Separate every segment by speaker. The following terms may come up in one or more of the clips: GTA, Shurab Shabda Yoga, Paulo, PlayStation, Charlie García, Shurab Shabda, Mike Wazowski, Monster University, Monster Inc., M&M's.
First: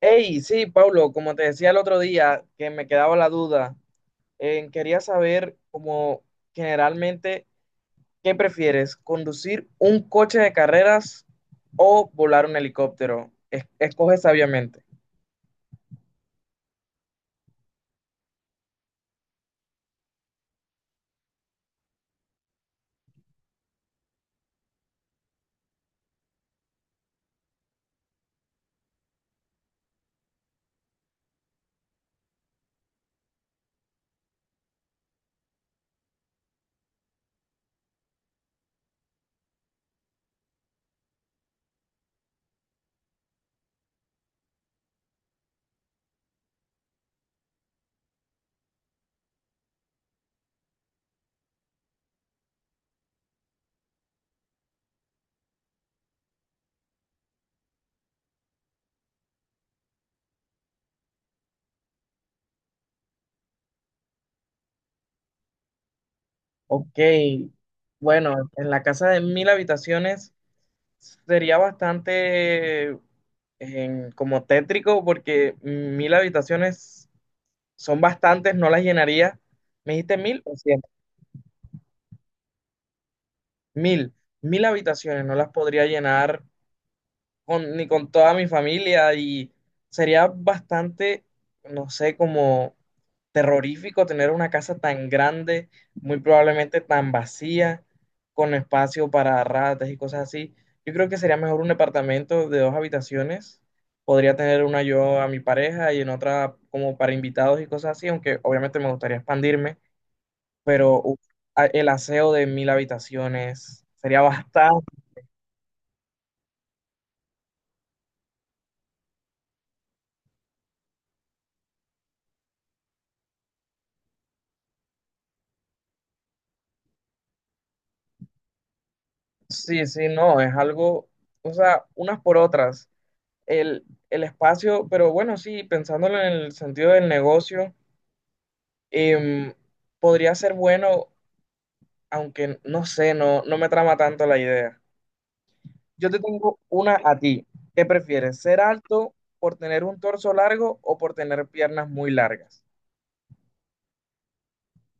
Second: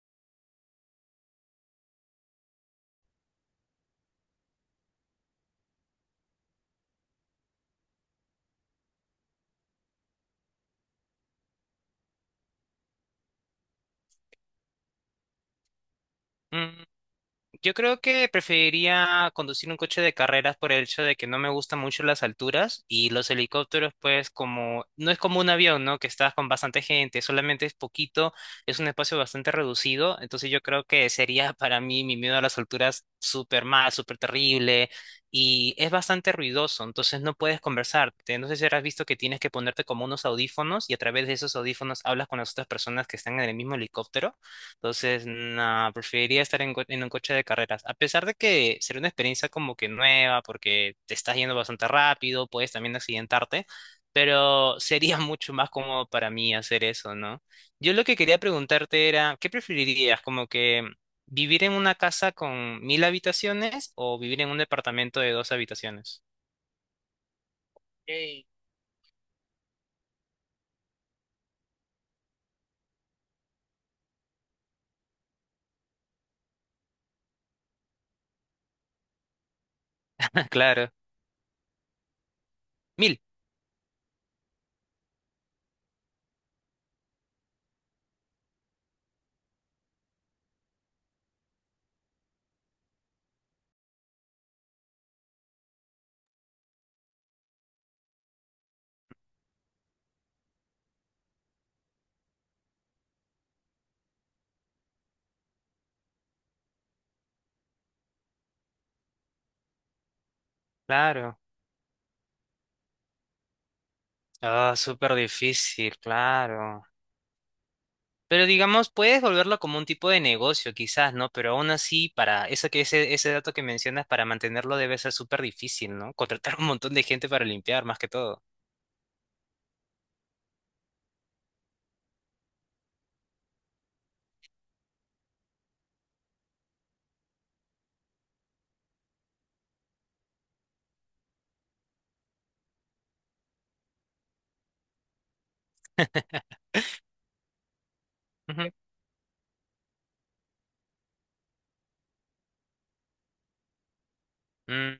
Speaker 1: Hey, sí, Paulo, como te decía el otro día, que me quedaba la duda, quería saber como generalmente, ¿qué prefieres? ¿Conducir un coche de carreras o volar un helicóptero? Escoge sabiamente.
Speaker 2: Mm. Yo creo que preferiría conducir un coche de carreras por el hecho de que no me gustan mucho las alturas y los helicópteros, pues como no es como un avión, ¿no? Que estás con bastante gente, solamente es poquito, es un espacio bastante reducido, entonces yo creo que sería para mí mi miedo a las alturas súper mal, súper terrible y es bastante ruidoso, entonces no puedes conversarte. No sé si habrás visto que tienes que ponerte como unos audífonos y a través de esos audífonos hablas con las otras personas que están en el mismo helicóptero. Entonces, no, preferiría estar en un coche de carreras. A pesar de que será una experiencia como que nueva, porque te estás yendo bastante rápido, puedes también accidentarte, pero sería mucho más cómodo para mí hacer eso, ¿no? Yo lo que quería preguntarte era, ¿qué preferirías? Como que vivir en una casa con 1.000 habitaciones o vivir en un departamento de dos habitaciones.
Speaker 1: Ok, bueno, en la casa de mil habitaciones sería bastante como tétrico porque mil habitaciones son bastantes, no las llenaría. ¿Me dijiste mil o cien?
Speaker 2: Claro. Mil.
Speaker 1: Mil, mil habitaciones, no las podría llenar ni con toda mi familia y sería bastante, no sé, como terrorífico tener una casa tan grande, muy probablemente tan vacía, con espacio para ratas y cosas así. Yo creo que sería mejor un departamento de dos habitaciones. Podría tener una yo a mi pareja y en otra como para invitados y cosas así, aunque obviamente me gustaría expandirme, pero uf,
Speaker 2: Claro.
Speaker 1: el aseo de mil habitaciones sería
Speaker 2: Ah,
Speaker 1: bastante.
Speaker 2: súper difícil, claro. Pero digamos, puedes volverlo como un tipo de negocio, quizás, ¿no? Pero aún así, para eso que ese dato que mencionas, para mantenerlo debe ser súper difícil, ¿no? Contratar un montón de gente para limpiar, más que todo.
Speaker 1: Sí, sí, no, es algo, o sea, unas por otras. El, el espacio, pero bueno, sí, pensándolo en el sentido del negocio, em, podría ser bueno, aunque no sé, no, no me trama tanto la idea. Yo te tengo una a ti. ¿Qué prefieres? ¿Ser
Speaker 2: Ujú.
Speaker 1: alto por tener un torso largo o por tener piernas muy largas?
Speaker 2: Mm.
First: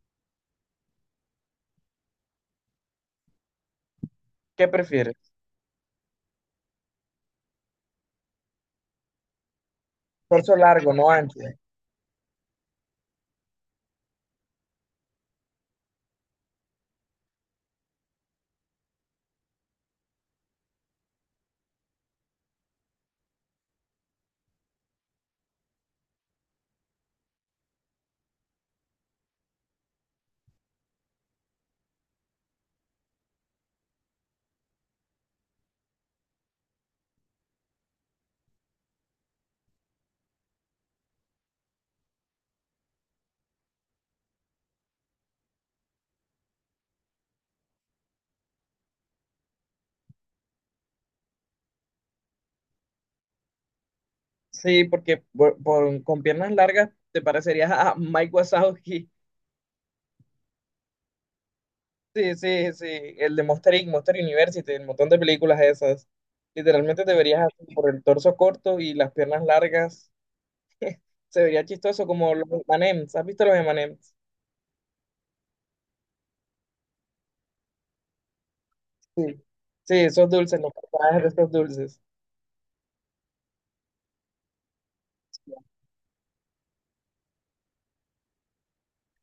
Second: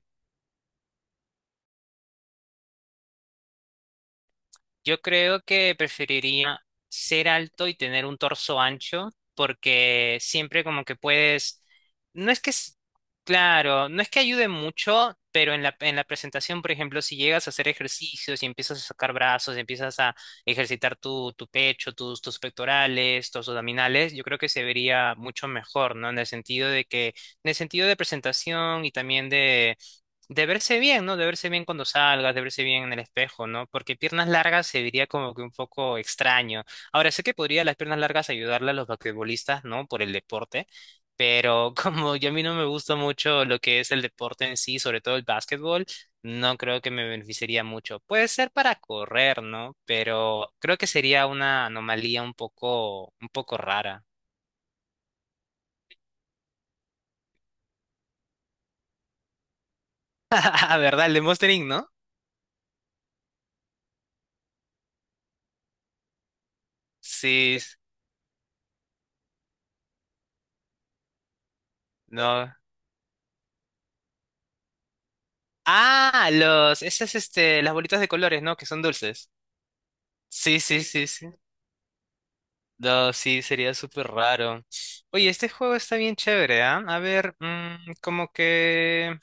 Speaker 1: ¿Qué
Speaker 2: Yo
Speaker 1: prefieres?
Speaker 2: creo que preferiría ser alto y tener un torso ancho, porque
Speaker 1: Torso
Speaker 2: siempre como
Speaker 1: largo,
Speaker 2: que
Speaker 1: no ancho.
Speaker 2: puedes, no es que, claro, no es que ayude mucho, pero en la presentación, por ejemplo, si llegas a hacer ejercicios y empiezas a sacar brazos, empiezas a ejercitar tu pecho, tus pectorales, tus abdominales, yo creo que se vería mucho mejor, ¿no? En el sentido de que, en el sentido de presentación y también de verse bien, ¿no? De verse bien cuando salgas, de verse bien en el espejo, ¿no? Porque piernas largas se vería como que un poco extraño. Ahora, sé que podría las piernas largas ayudarle a los basquetbolistas, ¿no? Por el deporte, pero como yo a mí no me gusta mucho lo que es el deporte en sí, sobre todo el básquetbol, no creo que me beneficiaría mucho. Puede ser para correr, ¿no? Pero creo que sería una anomalía un poco rara.
Speaker 1: Sí, porque con piernas largas te parecerías a Mike Wazowski.
Speaker 2: Ah, ¿verdad? El de Monster Inc, ¿no?
Speaker 1: Sí, sí, sí, el de Monster Inc., Monster University, el montón de películas esas. Literalmente te verías
Speaker 2: Sí,
Speaker 1: así por el torso corto y las piernas largas. Se vería chistoso como los
Speaker 2: no.
Speaker 1: M&M's. ¿Has visto los M&M's?
Speaker 2: Ah, los, esas, este, las bolitas de colores, ¿no? Que son dulces.
Speaker 1: Sí. Sí, esos dulces,
Speaker 2: Sí,
Speaker 1: los
Speaker 2: sí, sí,
Speaker 1: personajes
Speaker 2: sí.
Speaker 1: de esos dulces.
Speaker 2: No, sí, sería súper raro. Oye, este juego está bien chévere, ¿ah? A ver, como que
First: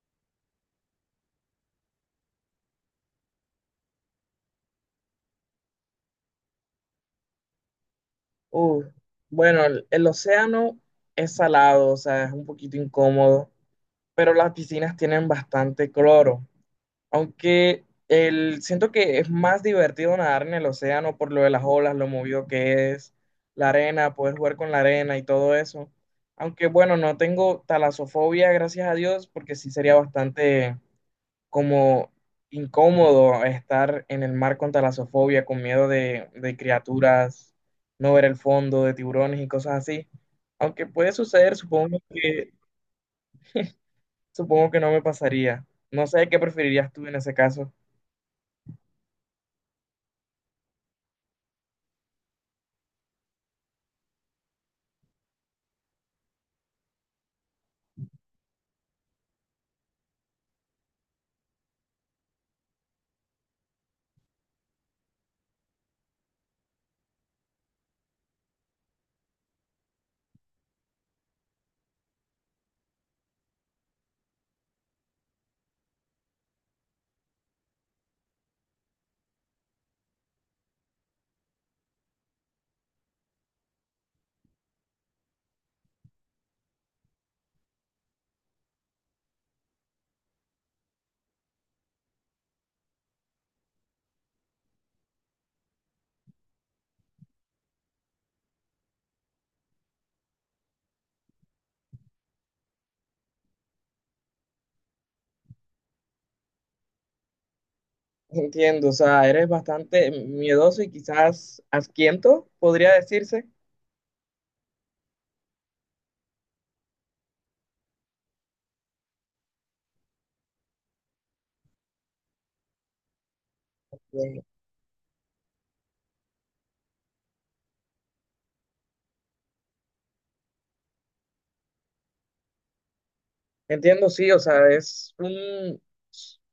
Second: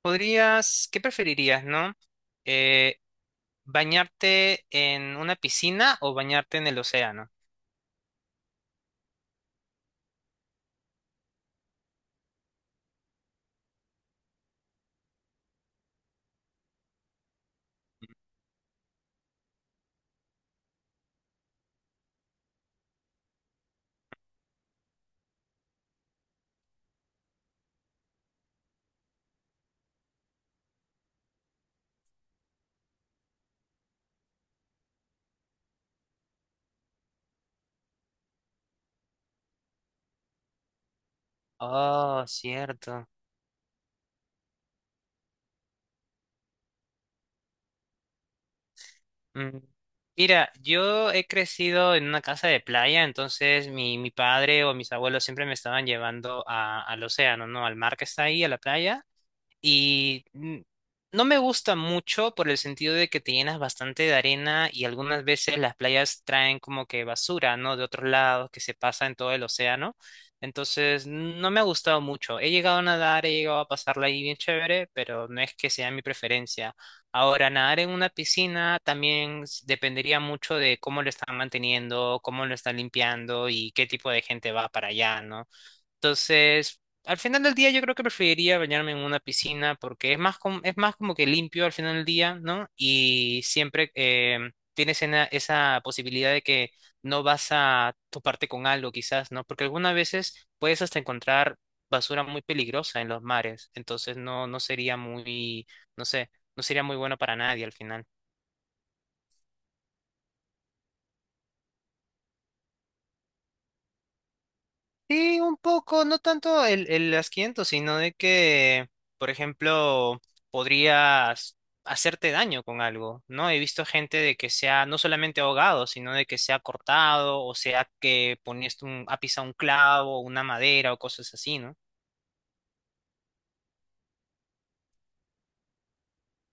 Speaker 2: podrías, ¿qué preferirías, no? Eh, ¿Bañarte en una piscina o bañarte en el océano?
Speaker 1: Uf. Bueno, el océano es salado, o sea, es un poquito incómodo, pero las piscinas tienen bastante cloro. Aunque el, siento que es más divertido nadar en el océano por lo de las olas, lo movido que es, la arena, poder jugar con la arena y todo eso. Aunque bueno, no tengo talasofobia, gracias a Dios, porque sí sería bastante como incómodo estar en el mar con talasofobia, con miedo de criaturas, no ver el fondo, de tiburones y cosas así. Aunque puede suceder,
Speaker 2: Oh, cierto.
Speaker 1: supongo que no me pasaría. No sé qué preferirías tú en ese caso.
Speaker 2: Mm, Mira, yo he crecido en una casa de playa, entonces mi padre o mis abuelos siempre me estaban llevando al océano, ¿no? Al mar que está ahí, a la playa. Y no me gusta mucho por el sentido de que te llenas bastante de arena y algunas veces las playas traen como que basura, ¿no? De otros lados que se pasa en todo el océano. Entonces, no me ha gustado mucho. He llegado a nadar, he llegado a pasarla ahí bien chévere, pero no es que sea mi preferencia. Ahora, nadar en una piscina también dependería mucho de cómo lo están manteniendo, cómo lo están limpiando y qué tipo de gente va para allá, ¿no? Entonces, al final del día yo creo que preferiría bañarme en una piscina porque es más, es más como que limpio al final del día, ¿no? Y siempre tienes esa posibilidad de que no vas a toparte con algo quizás, ¿no? Porque algunas veces puedes hasta encontrar basura muy peligrosa en los mares, entonces no, no sería muy, no sé, no sería muy bueno para nadie al final.
Speaker 1: Entiendo, o sea, eres bastante miedoso y quizás asquiento, podría decirse.
Speaker 2: Sí, un poco, no tanto el asquiento, sino de que, por ejemplo, podrías hacerte daño con algo, ¿no? He visto gente de
Speaker 1: Bien.
Speaker 2: que se ha no solamente ahogado, sino de que se ha cortado, o sea, que ponías un, ha pisado un clavo, una madera o cosas así, ¿no?
Speaker 1: Entiendo, sí, o sea, es un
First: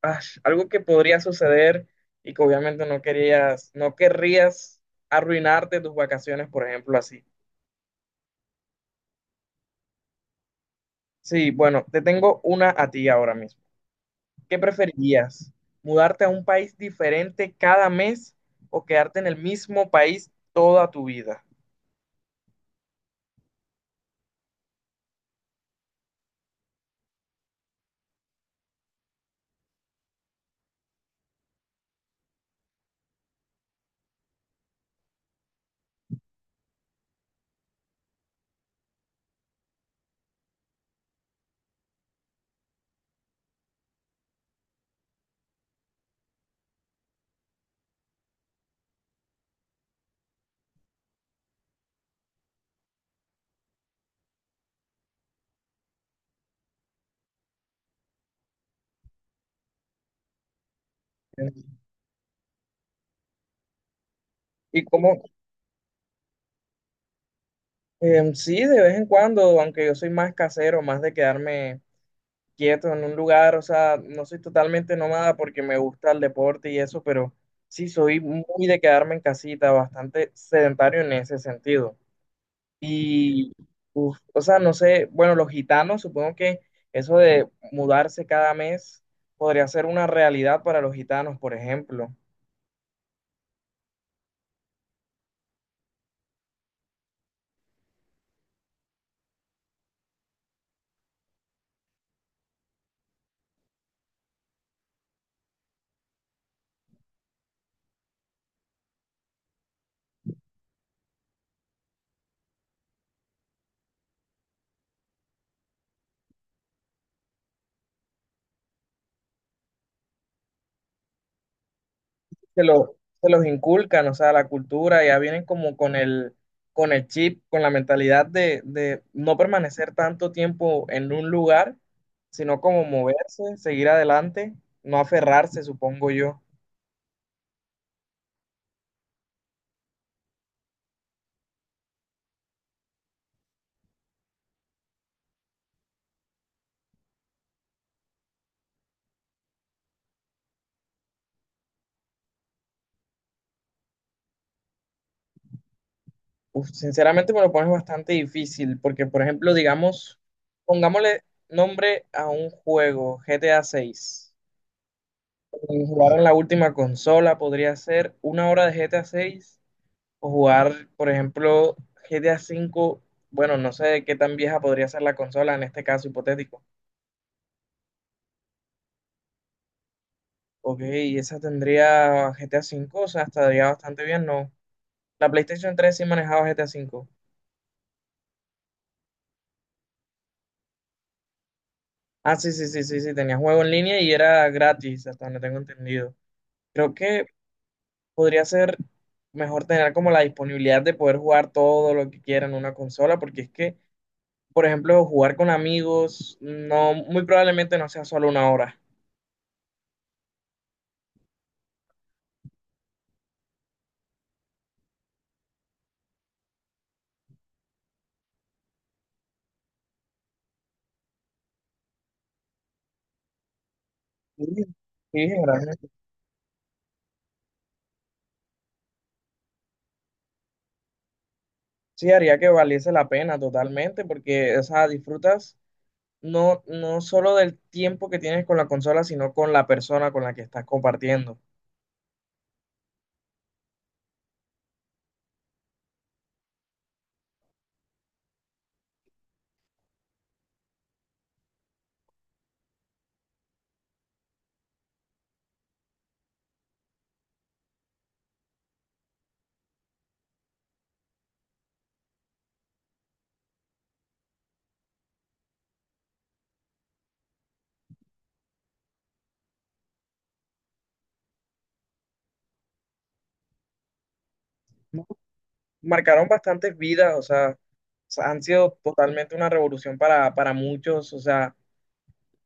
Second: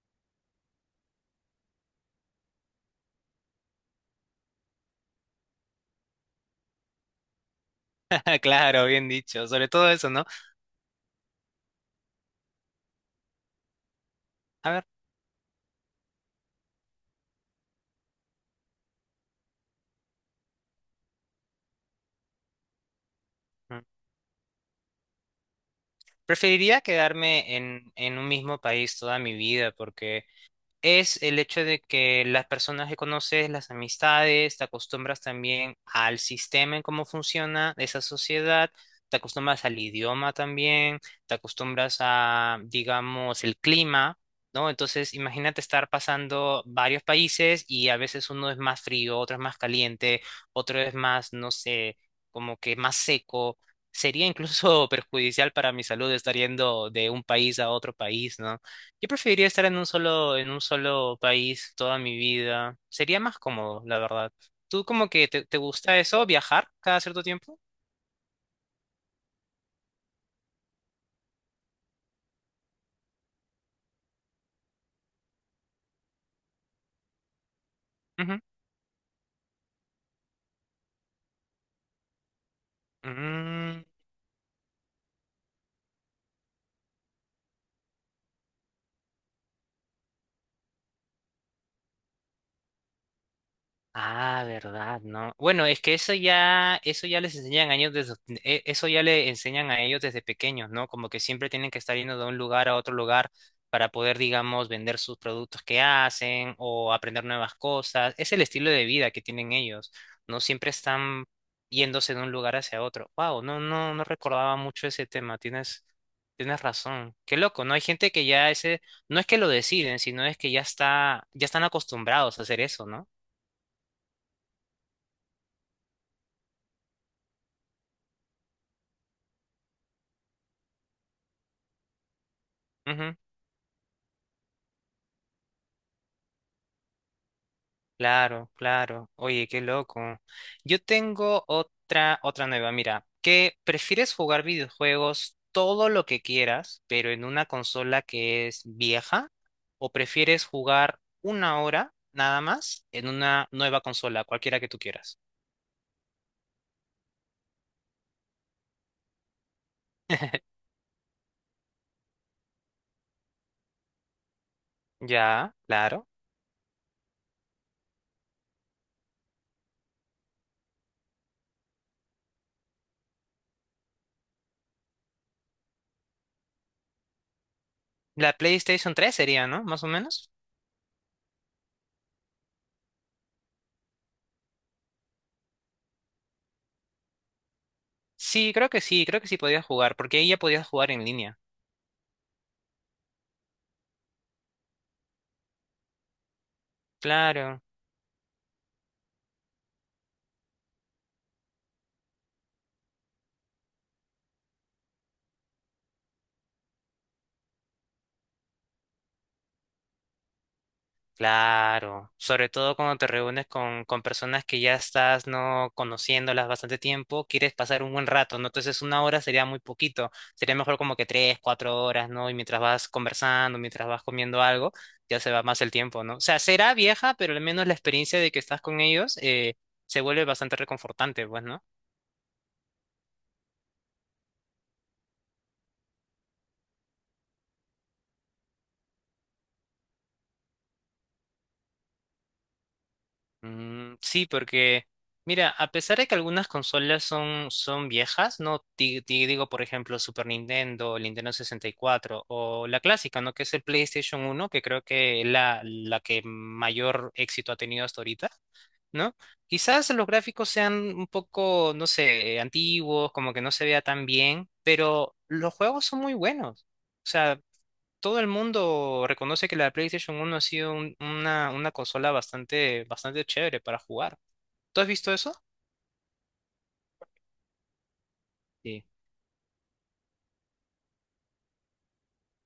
Speaker 1: ah, algo que podría suceder y que obviamente no querías, no querrías arruinarte tus vacaciones, por ejemplo, así.
Speaker 2: Claro, bien dicho, sobre todo eso, ¿no?
Speaker 1: Sí, bueno, te tengo una a ti ahora mismo. ¿Qué
Speaker 2: A ver,
Speaker 1: preferirías? ¿Mudarte a un país diferente cada mes o quedarte en el mismo país toda tu vida?
Speaker 2: mm, preferiría quedarme en un mismo país toda mi vida, porque es el hecho de que las personas que conoces, las amistades, te acostumbras también al sistema en cómo funciona esa sociedad, te acostumbras al idioma también, te acostumbras a, digamos, el clima, ¿no? Entonces, imagínate estar pasando varios países y a veces uno es más frío, otro es más caliente, otro es más, no sé, como que más seco. Sería incluso perjudicial para mi salud estar yendo de un país a otro país, ¿no? Yo preferiría estar en un solo país toda mi vida. Sería más cómodo, la verdad.
Speaker 1: ¿Y
Speaker 2: ¿Tú como
Speaker 1: cómo?
Speaker 2: que te gusta eso, viajar cada cierto tiempo?
Speaker 1: Sí, de vez en cuando, aunque yo soy más casero, más de quedarme quieto en un lugar, o sea, no soy totalmente nómada porque me gusta el deporte y eso, pero sí soy
Speaker 2: Ujú.
Speaker 1: muy de quedarme en casita, bastante sedentario en ese sentido. Y,
Speaker 2: Mm.
Speaker 1: uf, o sea, no sé, bueno, los gitanos, supongo que eso de mudarse cada mes podría ser una realidad para los gitanos, por ejemplo.
Speaker 2: Ah, verdad, ¿no? Bueno, es que eso ya les enseñan a ellos desde, eso ya le enseñan a ellos desde pequeños, ¿no? Como que siempre tienen que estar yendo de un lugar a otro lugar para poder, digamos, vender sus productos que hacen o aprender nuevas cosas. Es el estilo de vida que tienen ellos, ¿no? Siempre están yéndose de un lugar hacia otro. Wow, no, no, no recordaba mucho ese tema. Tienes razón. Qué loco, ¿no? Hay gente que ya ese, no es que lo deciden, sino es que ya está, ya están acostumbrados a hacer
Speaker 1: se
Speaker 2: eso,
Speaker 1: lo-
Speaker 2: ¿no?
Speaker 1: se los inculcan, o sea, la cultura, ya vienen como con el chip, con la mentalidad de no permanecer tanto tiempo en un lugar, sino como moverse, seguir adelante, no aferrarse, supongo yo.
Speaker 2: Claro, claro. Oye, qué loco. Yo tengo otra nueva. Mira, que prefieres jugar videojuegos todo lo que quieras, pero en una consola que es vieja, o prefieres jugar 1 hora nada más en una nueva consola, cualquiera que tú quieras.
Speaker 1: Uf, sinceramente me lo pones bastante difícil, porque por ejemplo, digamos, pongámosle nombre a un juego, GTA 6.
Speaker 2: Ya, claro.
Speaker 1: Jugar en la última consola podría ser una hora de GTA 6. O jugar, por ejemplo, GTA V, bueno, no sé qué tan vieja podría ser la consola en este caso hipotético.
Speaker 2: La PlayStation 3 sería, ¿no? Más o menos.
Speaker 1: Ok, esa tendría GTA V, o sea, estaría bastante bien, ¿no? La PlayStation 3 sí manejaba GTA V.
Speaker 2: Sí, creo que sí, creo que sí podías jugar, porque ahí ya podías jugar en línea.
Speaker 1: Ah, sí, sí, sí, sí, sí, tenía juego en línea y era gratis, hasta donde tengo entendido. Creo que
Speaker 2: Claro.
Speaker 1: podría ser mejor tener como la disponibilidad de poder jugar todo lo que quiera en una consola, porque es que, por ejemplo, jugar con amigos, no, muy probablemente no sea solo una hora.
Speaker 2: Claro, sobre todo cuando te reúnes con personas que ya estás no conociéndolas bastante tiempo, quieres pasar un buen rato, ¿no? Entonces 1 hora sería muy poquito, sería mejor como que 3, 4 horas, ¿no? Y mientras vas conversando, mientras vas comiendo
Speaker 1: Sí,
Speaker 2: algo, ya se va más el
Speaker 1: sí.
Speaker 2: tiempo, ¿no? O sea, será vieja, pero al menos la experiencia de que estás con ellos se vuelve bastante reconfortante, pues, ¿no?
Speaker 1: Sí, haría que valiese la pena totalmente, porque, o sea, disfrutas no, no solo del tiempo que tienes con la consola, sino con la persona con la que estás compartiendo.
Speaker 2: Mm, sí, porque, mira, a pesar de que algunas consolas son viejas, ¿no? Digo, por ejemplo, Super Nintendo, el Nintendo 64 o la clásica, ¿no? Que es el PlayStation 1, que creo que es la que mayor éxito ha tenido hasta ahorita, ¿no? Quizás los gráficos sean un poco, no sé, antiguos, como que no se vea tan bien, pero los juegos son muy buenos. O sea, todo el mundo reconoce que la PlayStation 1 ha sido una consola bastante, bastante chévere para jugar. ¿Tú has visto eso?
Speaker 1: Marcaron bastantes vidas, o sea, han sido
Speaker 2: Sí.
Speaker 1: totalmente una revolución para muchos,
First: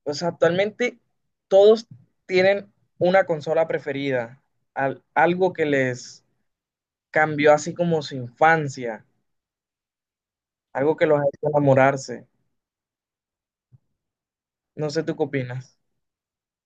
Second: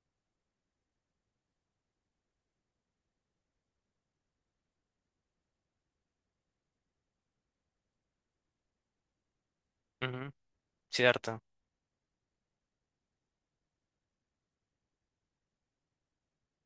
Speaker 1: o sea, actualmente todos tienen una consola preferida, algo que les cambió así como su infancia,
Speaker 2: Ujú.
Speaker 1: algo que los ha
Speaker 2: Cierto.
Speaker 1: hecho enamorarse. No sé, ¿tú qué opinas?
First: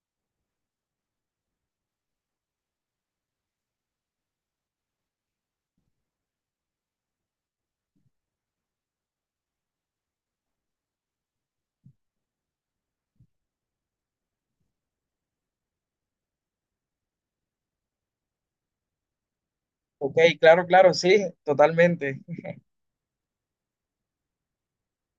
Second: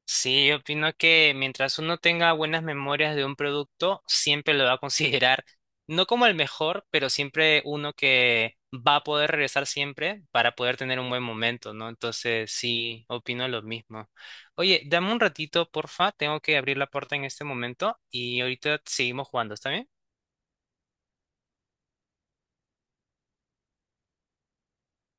Speaker 2: Sí, yo opino que mientras uno tenga buenas memorias de un producto, siempre lo va a considerar, no como el mejor, pero siempre uno que va a poder regresar siempre para poder tener un buen momento, ¿no? Entonces, sí, opino lo mismo. Oye, dame un ratito, porfa, tengo que abrir la puerta en este momento y ahorita seguimos jugando, ¿está bien?
Speaker 1: Ok, claro, claro, sí, totalmente.